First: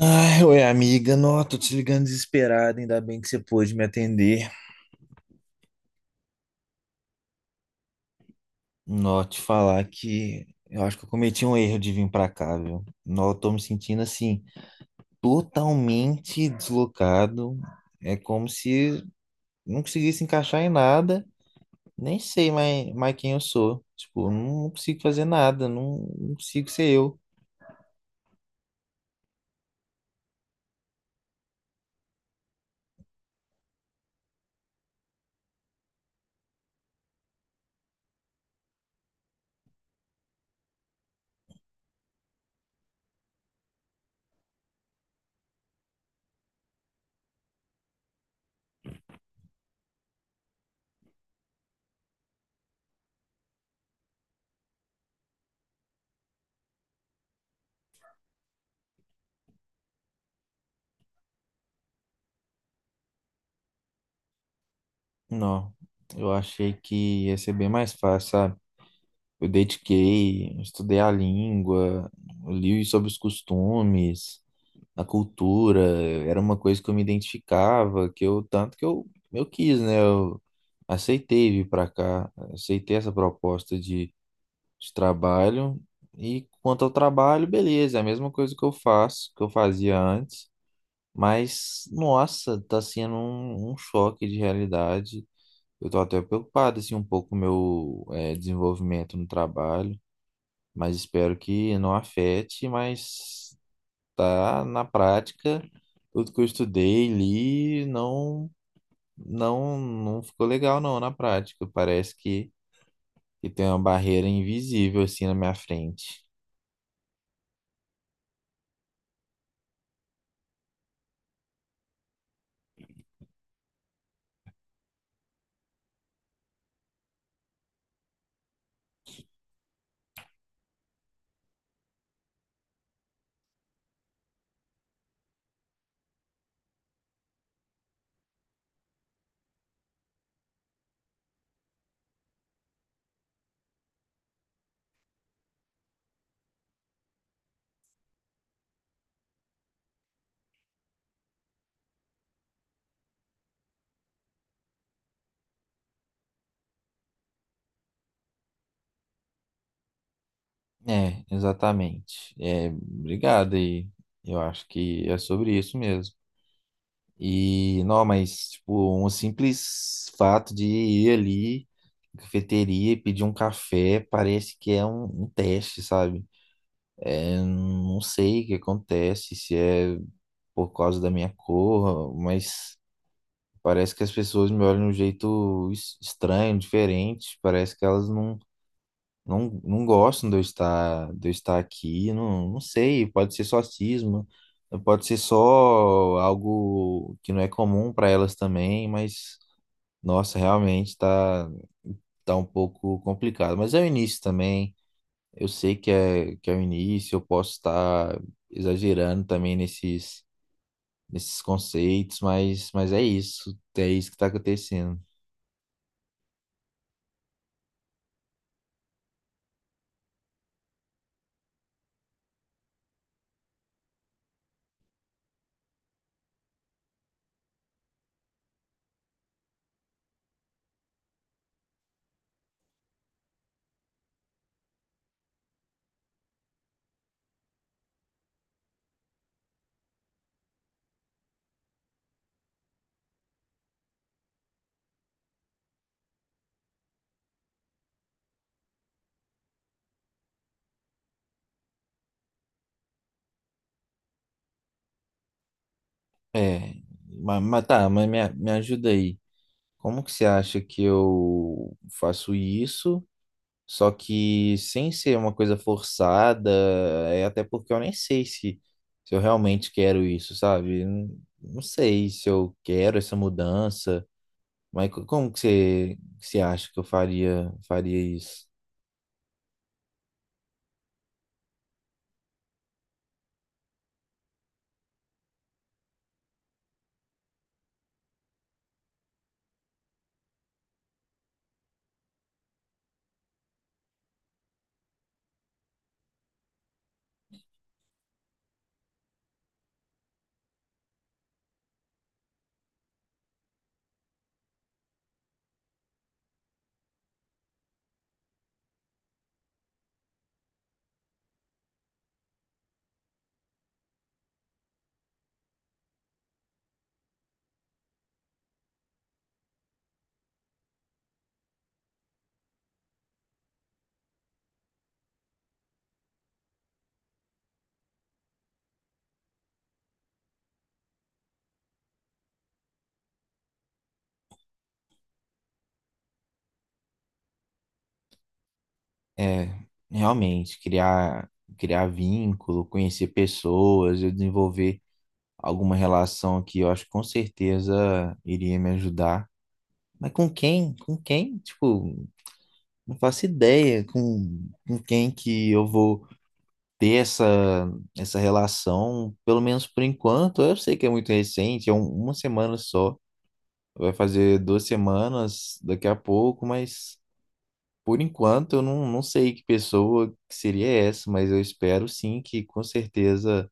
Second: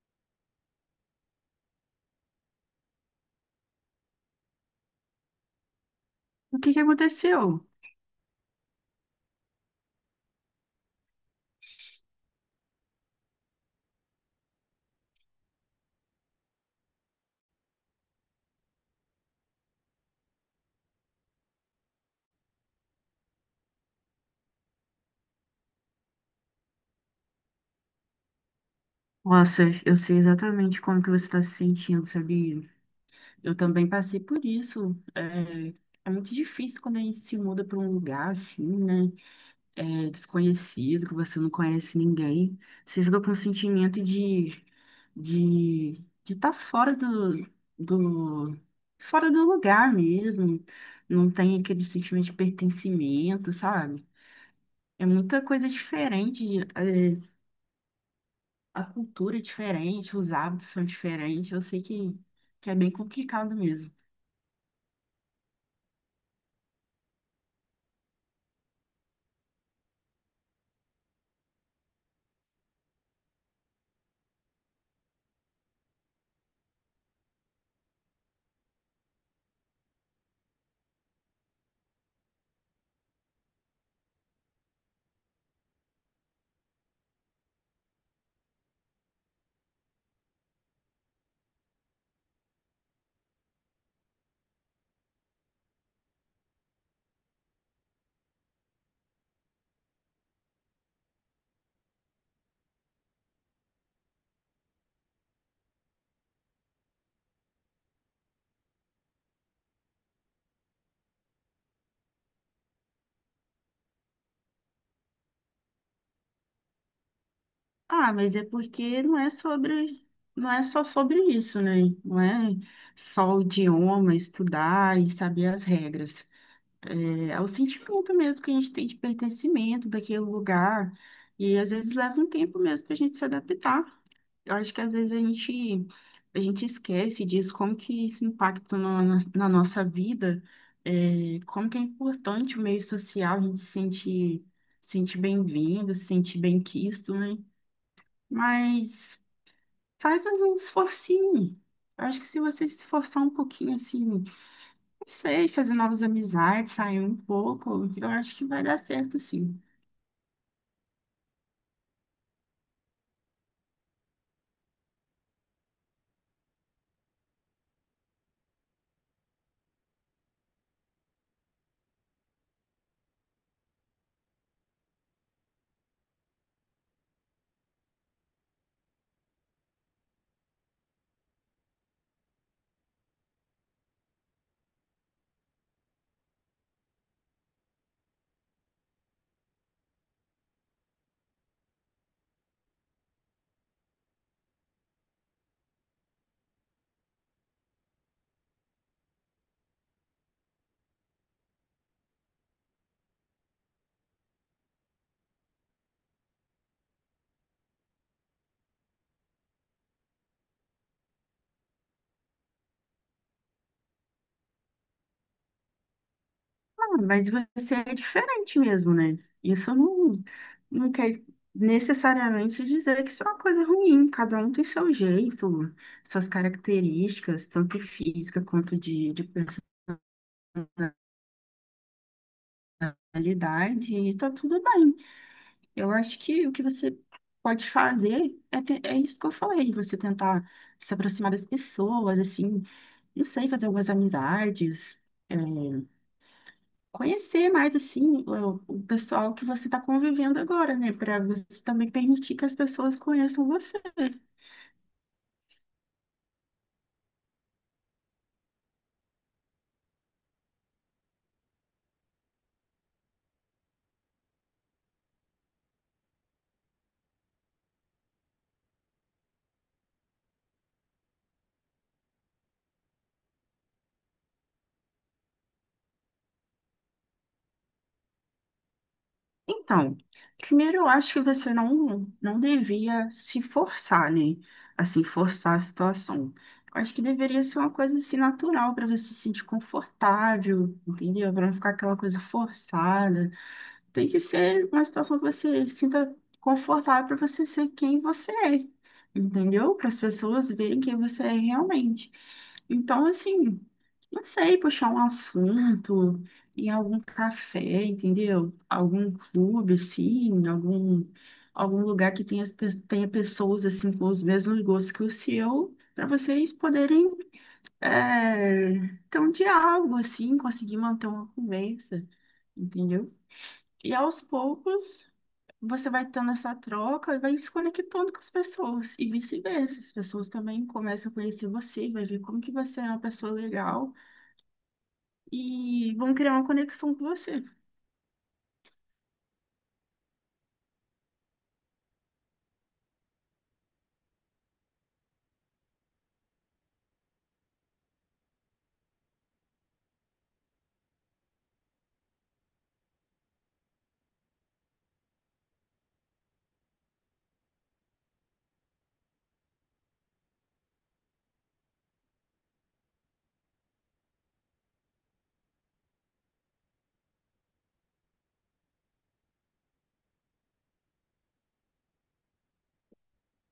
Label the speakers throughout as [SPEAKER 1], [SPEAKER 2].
[SPEAKER 1] Ai, oi, amiga. Nó, tô te ligando desesperado. Ainda bem que você pôde me atender.
[SPEAKER 2] O que que aconteceu?
[SPEAKER 1] Nó, te falar que eu acho que eu cometi um erro de vir pra cá, viu? Nó, eu tô me sentindo assim, totalmente deslocado. É como se não conseguisse encaixar em nada. Nem sei mais quem eu sou. Tipo, eu não consigo fazer nada. Não, não consigo ser eu.
[SPEAKER 2] Nossa, eu sei exatamente como que você está se sentindo, sabia? Eu também passei por isso. É muito difícil quando a gente se muda para um lugar assim, né? É, desconhecido, que você não conhece ninguém. Você fica com o sentimento de de estar fora do, fora do lugar mesmo. Não tem aquele sentimento de pertencimento, sabe? É muita coisa diferente, é, a cultura é diferente, os hábitos são diferentes. Eu sei que é bem complicado mesmo.
[SPEAKER 1] Nó, eu achei que ia ser bem mais fácil, sabe? Eu dediquei, estudei a língua, li sobre os costumes, a cultura, era uma coisa que eu me identificava, que eu tanto que eu quis, né? Eu aceitei vir para cá, aceitei essa proposta de trabalho. E quanto ao trabalho, beleza, é a mesma coisa que eu faço, que eu fazia antes, mas nossa, tá sendo um choque de realidade. Eu tô até preocupado assim um pouco com o meu desenvolvimento no trabalho, mas espero que não afete, mas tá na prática, tudo que eu estudei, li, não ficou legal não na prática. Parece que tem uma barreira invisível assim na minha frente.
[SPEAKER 2] Ah, mas é porque não é sobre, não é só sobre isso, né? Não é só o idioma, estudar e saber as regras. É o sentimento mesmo que a gente tem de pertencimento daquele lugar. E às vezes leva um tempo mesmo para a gente se adaptar. Eu acho que às vezes a gente esquece disso, como que isso impacta na nossa vida, é, como que é importante o meio social, a gente se sente, se sente bem-vindo, se sente bem-quisto, né? Mas faz um esforcinho. Eu acho que se você se esforçar um pouquinho, assim, não sei, fazer novas amizades, sair um pouco, eu acho que vai dar certo, sim.
[SPEAKER 1] É, exatamente. É, obrigado aí. Eu acho que é sobre isso mesmo. E não, mas, tipo, um simples fato de ir ali na cafeteria e pedir um café parece que é um teste, sabe? É, não sei o que acontece, se é por causa da minha cor, mas parece que as pessoas me olham de um jeito estranho, diferente. Parece que elas não gostam de eu estar aqui. Não, não sei, pode ser só cisma, pode ser só algo que não é comum para elas também, mas nossa, realmente tá um pouco complicado. Mas é o início também. Eu sei que é o início, eu posso estar exagerando também nesses conceitos, mas é isso que está acontecendo.
[SPEAKER 2] Ah, mas você é diferente mesmo, né? Isso não, não quer necessariamente dizer que isso é uma coisa ruim. Cada um tem seu jeito, suas características, tanto física quanto de personalidade, e tá tudo bem. Eu acho que o que você pode fazer é, é isso que eu falei, você tentar se aproximar das pessoas, assim, não sei, fazer algumas amizades. É, conhecer mais assim o pessoal que você está convivendo agora, né? Para você também permitir que as pessoas conheçam você.
[SPEAKER 1] É, mas me ajuda aí. Como que você acha que eu faço isso, só que sem ser uma coisa forçada, é até porque eu nem sei se eu realmente quero isso, sabe? Não, não sei se eu quero essa mudança. Mas que você acha que eu faria isso?
[SPEAKER 2] Então, primeiro eu acho que você não, não devia se forçar, né? Assim, forçar a situação. Eu acho que deveria ser uma coisa assim natural para você se sentir confortável, entendeu? Para não ficar aquela coisa forçada. Tem que ser uma situação que você se sinta confortável para você ser quem você é, entendeu? Para as pessoas verem quem você é realmente. Então, assim, não sei, puxar um assunto em algum café, entendeu? Algum clube, assim, algum, algum lugar que tenha, tenha pessoas, assim, com os mesmos gostos que o seu, para vocês poderem é, ter um diálogo, assim, conseguir manter uma conversa, entendeu? E aos poucos você vai tendo essa troca e vai se conectando com as pessoas. E vice-versa, as pessoas também começam a conhecer você, vai ver como que você é uma pessoa legal e vão criar uma conexão com você.
[SPEAKER 1] É, realmente, criar vínculo, conhecer pessoas, eu desenvolver alguma relação que eu acho que com certeza iria me ajudar. Mas com quem? Com quem? Tipo, não faço ideia com quem que eu vou ter essa relação, pelo menos por enquanto. Eu sei que é muito recente, é uma semana só. Vai fazer duas semanas daqui a pouco, mas. Por enquanto, eu não sei que pessoa que seria essa, mas eu espero sim que com certeza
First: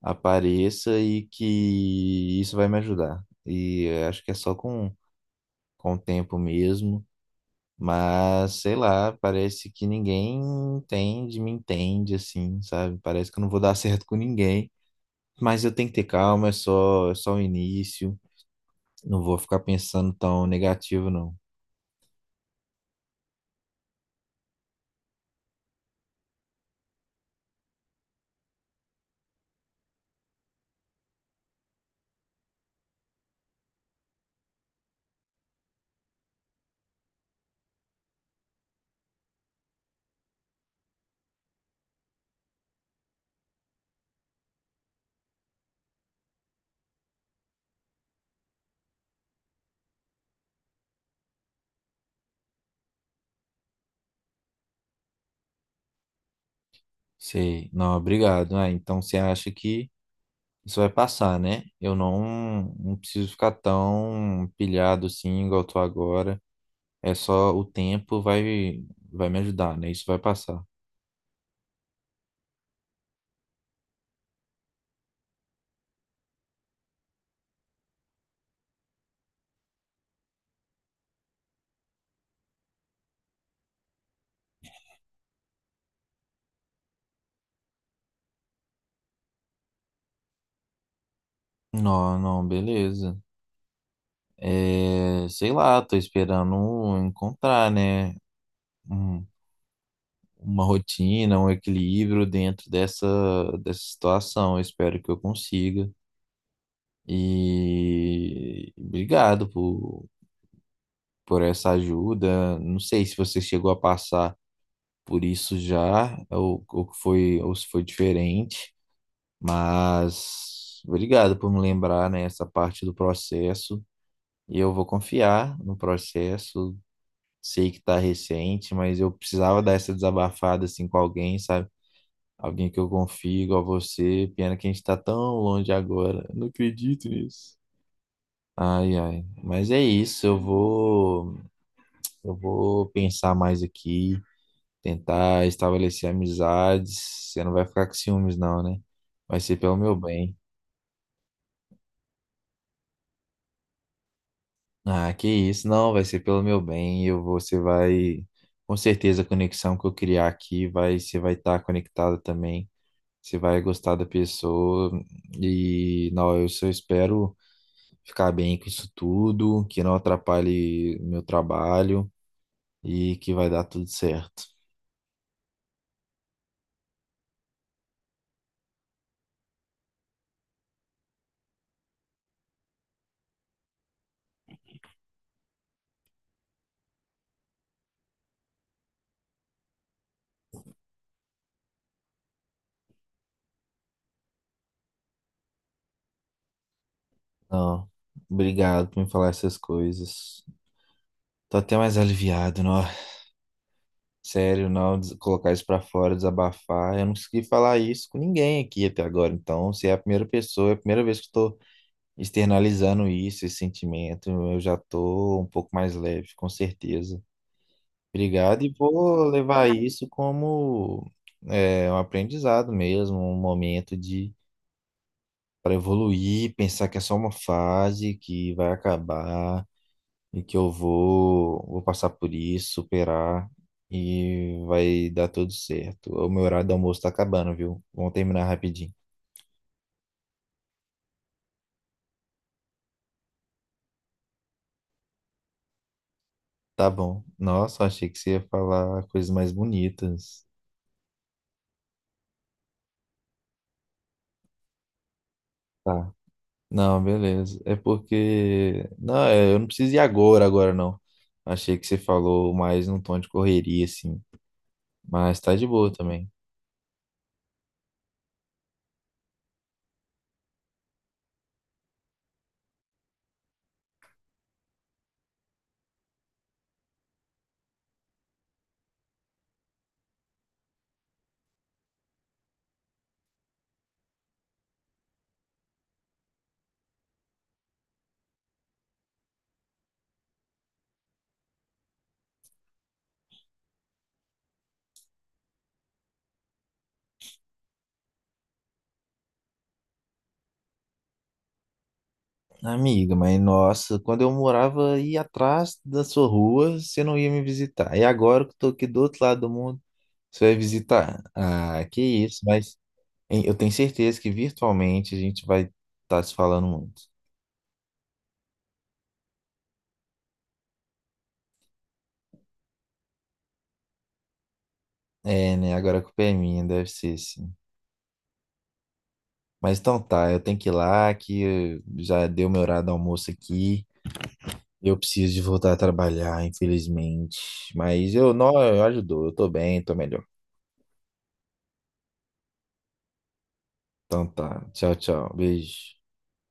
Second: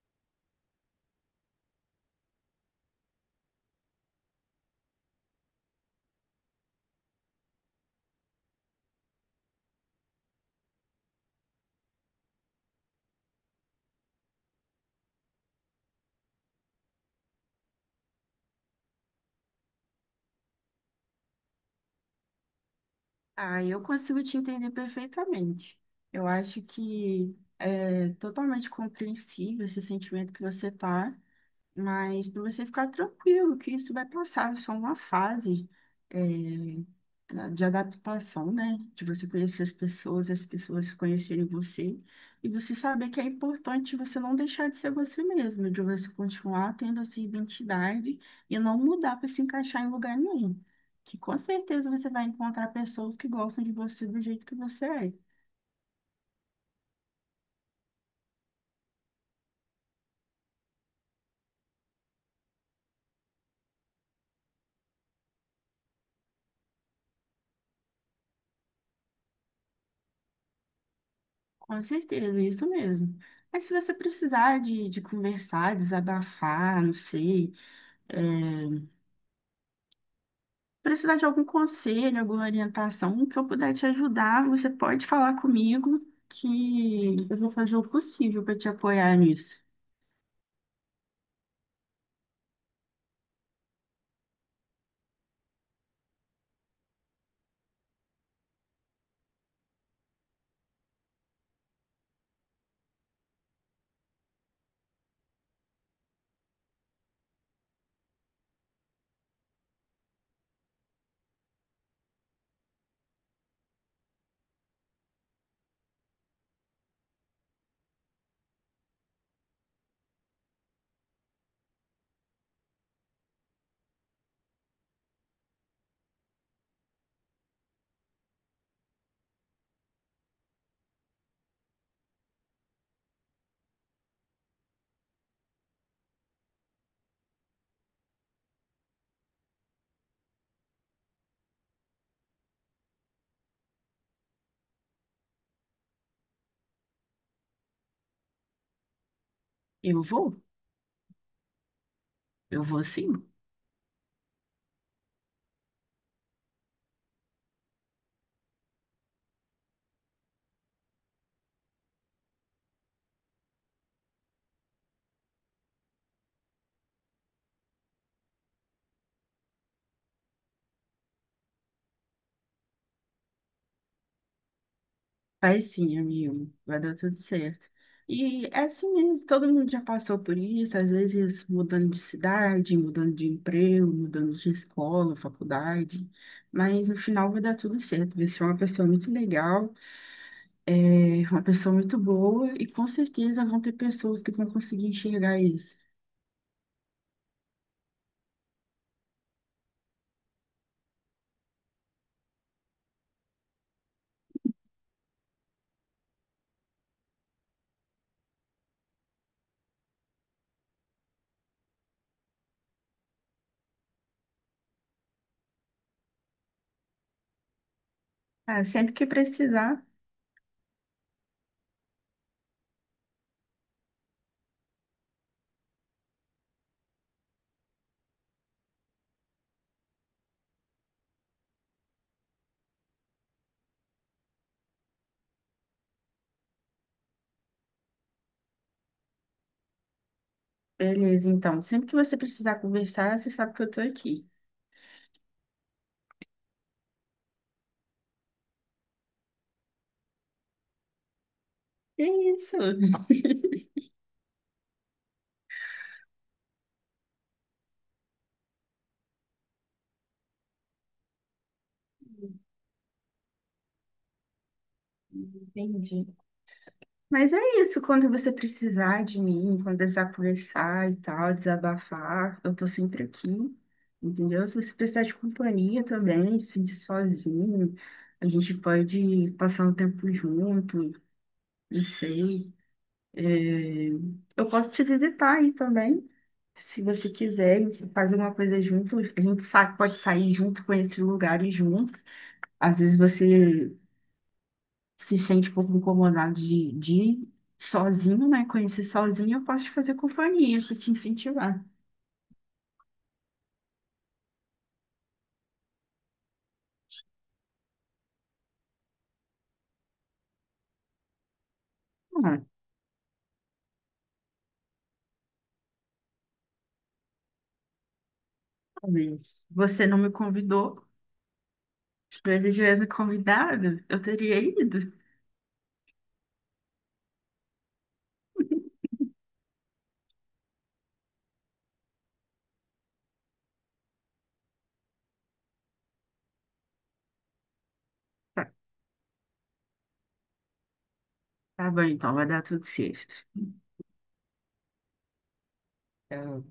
[SPEAKER 1] apareça e que isso vai me ajudar. E eu acho que é só com o tempo mesmo, mas sei lá, parece que ninguém me entende assim, sabe? Parece que eu não vou dar certo com ninguém, mas eu tenho que ter calma, é só o início, não vou ficar pensando tão negativo, não.
[SPEAKER 2] Ah, eu consigo te entender perfeitamente. Eu acho que é totalmente compreensível esse sentimento que você tá. Mas para você ficar tranquilo, que isso vai passar, é só uma fase é, de adaptação, né? De você conhecer as pessoas conhecerem você, e você saber que é importante você não deixar de ser você mesmo, de você continuar tendo a sua identidade e não mudar para se encaixar em lugar nenhum. Que com certeza você vai encontrar pessoas que gostam de você do jeito que você é.
[SPEAKER 1] Sei, não, obrigado. Ah, então você acha que isso vai passar, né? Eu não preciso ficar tão pilhado assim, igual eu tô agora. É só o tempo vai me ajudar, né? Isso vai passar.
[SPEAKER 2] Com certeza, é isso mesmo. Mas se você precisar de conversar, desabafar, não sei. É, precisar de algum conselho, alguma orientação, que eu puder te ajudar, você pode falar comigo que eu vou fazer o possível para te apoiar nisso.
[SPEAKER 1] Não, não, beleza. É, sei lá, tô esperando encontrar, né? um- uma rotina, um equilíbrio dentro dessa situação. Eu espero que eu consiga. E obrigado por essa ajuda. Não sei se você chegou a passar por isso já, ou que foi, ou se foi diferente, mas obrigado por me lembrar, né, essa parte do processo. E eu vou confiar no processo. Sei que tá recente, mas eu precisava dar essa desabafada assim com alguém, sabe? Alguém que eu confio, igual você. Pena que a gente tá tão longe agora. Não acredito nisso. Ai, ai. Mas é isso, eu vou pensar mais aqui. Tentar estabelecer amizades. Você não vai ficar com ciúmes, não, né? Vai ser pelo meu
[SPEAKER 2] Eu
[SPEAKER 1] bem.
[SPEAKER 2] vou, eu vou sim.
[SPEAKER 1] Ah, que isso, não, vai ser pelo meu bem. Você vai, com certeza, a conexão que eu criar aqui vai, você vai estar conectada também. Você vai gostar da pessoa e não, eu só espero ficar bem com isso tudo, que não atrapalhe meu trabalho e que vai dar tudo certo.
[SPEAKER 2] Vai sim, amigo, vai dar tudo certo. E é assim mesmo, todo mundo já passou por isso, às vezes mudando de cidade, mudando de emprego, mudando de escola, faculdade, mas no final vai dar tudo certo. Você é uma pessoa muito legal. É uma pessoa muito boa e com certeza vão ter pessoas que vão conseguir enxergar isso.
[SPEAKER 1] Não, obrigado por me falar essas coisas. Tô até mais aliviado, não. Sério, não, colocar isso pra fora, desabafar. Eu não consegui falar isso com ninguém aqui até agora. Então, você é a primeira pessoa, é a primeira vez que estou externalizando isso, esse sentimento. Eu já tô um pouco mais leve, com certeza. Obrigado,
[SPEAKER 2] Ah,
[SPEAKER 1] e
[SPEAKER 2] sempre que
[SPEAKER 1] vou levar
[SPEAKER 2] precisar,
[SPEAKER 1] isso como é, um aprendizado mesmo, um momento de para evoluir, pensar que é só uma fase que vai acabar e que vou passar por isso, superar e vai dar tudo certo. O meu horário do almoço tá acabando, viu? Vamos terminar rapidinho.
[SPEAKER 2] beleza, então. Sempre que você precisar conversar, você sabe que eu tô aqui.
[SPEAKER 1] Tá bom. Nossa, achei que você ia falar coisas mais bonitas.
[SPEAKER 2] É isso.
[SPEAKER 1] Tá. Não, beleza. É porque. Não, é, eu não preciso ir agora, agora não. Achei que você falou mais num tom de correria, assim. Mas tá de boa
[SPEAKER 2] Entendi.
[SPEAKER 1] também.
[SPEAKER 2] Mas é isso, quando você precisar de mim, quando precisar conversar e tal, desabafar, eu tô sempre aqui, entendeu? Se você precisar de companhia também, se sentir sozinho, a gente pode passar um tempo junto, não sei. É, eu posso te visitar aí também, se você quiser, a gente faz alguma coisa junto, a gente pode sair junto, conhecer lugares juntos. Às vezes você se sente um pouco incomodado de ir sozinho, né? Conhecer sozinho, eu posso te fazer companhia, para te incentivar.
[SPEAKER 1] Amiga, mas nossa, quando eu morava aí atrás da sua rua, você não ia me visitar. E agora que eu tô aqui do outro lado do mundo. Você vai visitar? Ah, que
[SPEAKER 2] Ah,
[SPEAKER 1] isso, mas hein, eu tenho certeza que virtualmente a gente vai estar se falando muito.
[SPEAKER 2] talvez você não me convidou, se você tivesse me convidado, eu teria ido.
[SPEAKER 1] É, né? Agora a culpa é minha, deve ser sim. Mas então tá, eu tenho que ir lá, que já deu meu horário do almoço aqui. Eu preciso de voltar a trabalhar, infelizmente. Mas eu
[SPEAKER 2] Tá,
[SPEAKER 1] não, eu ajudou, eu tô bem, tô melhor.
[SPEAKER 2] tá bom, então, vai dar tudo certo.
[SPEAKER 1] Então tá, tchau, tchau, beijo.
[SPEAKER 2] Então,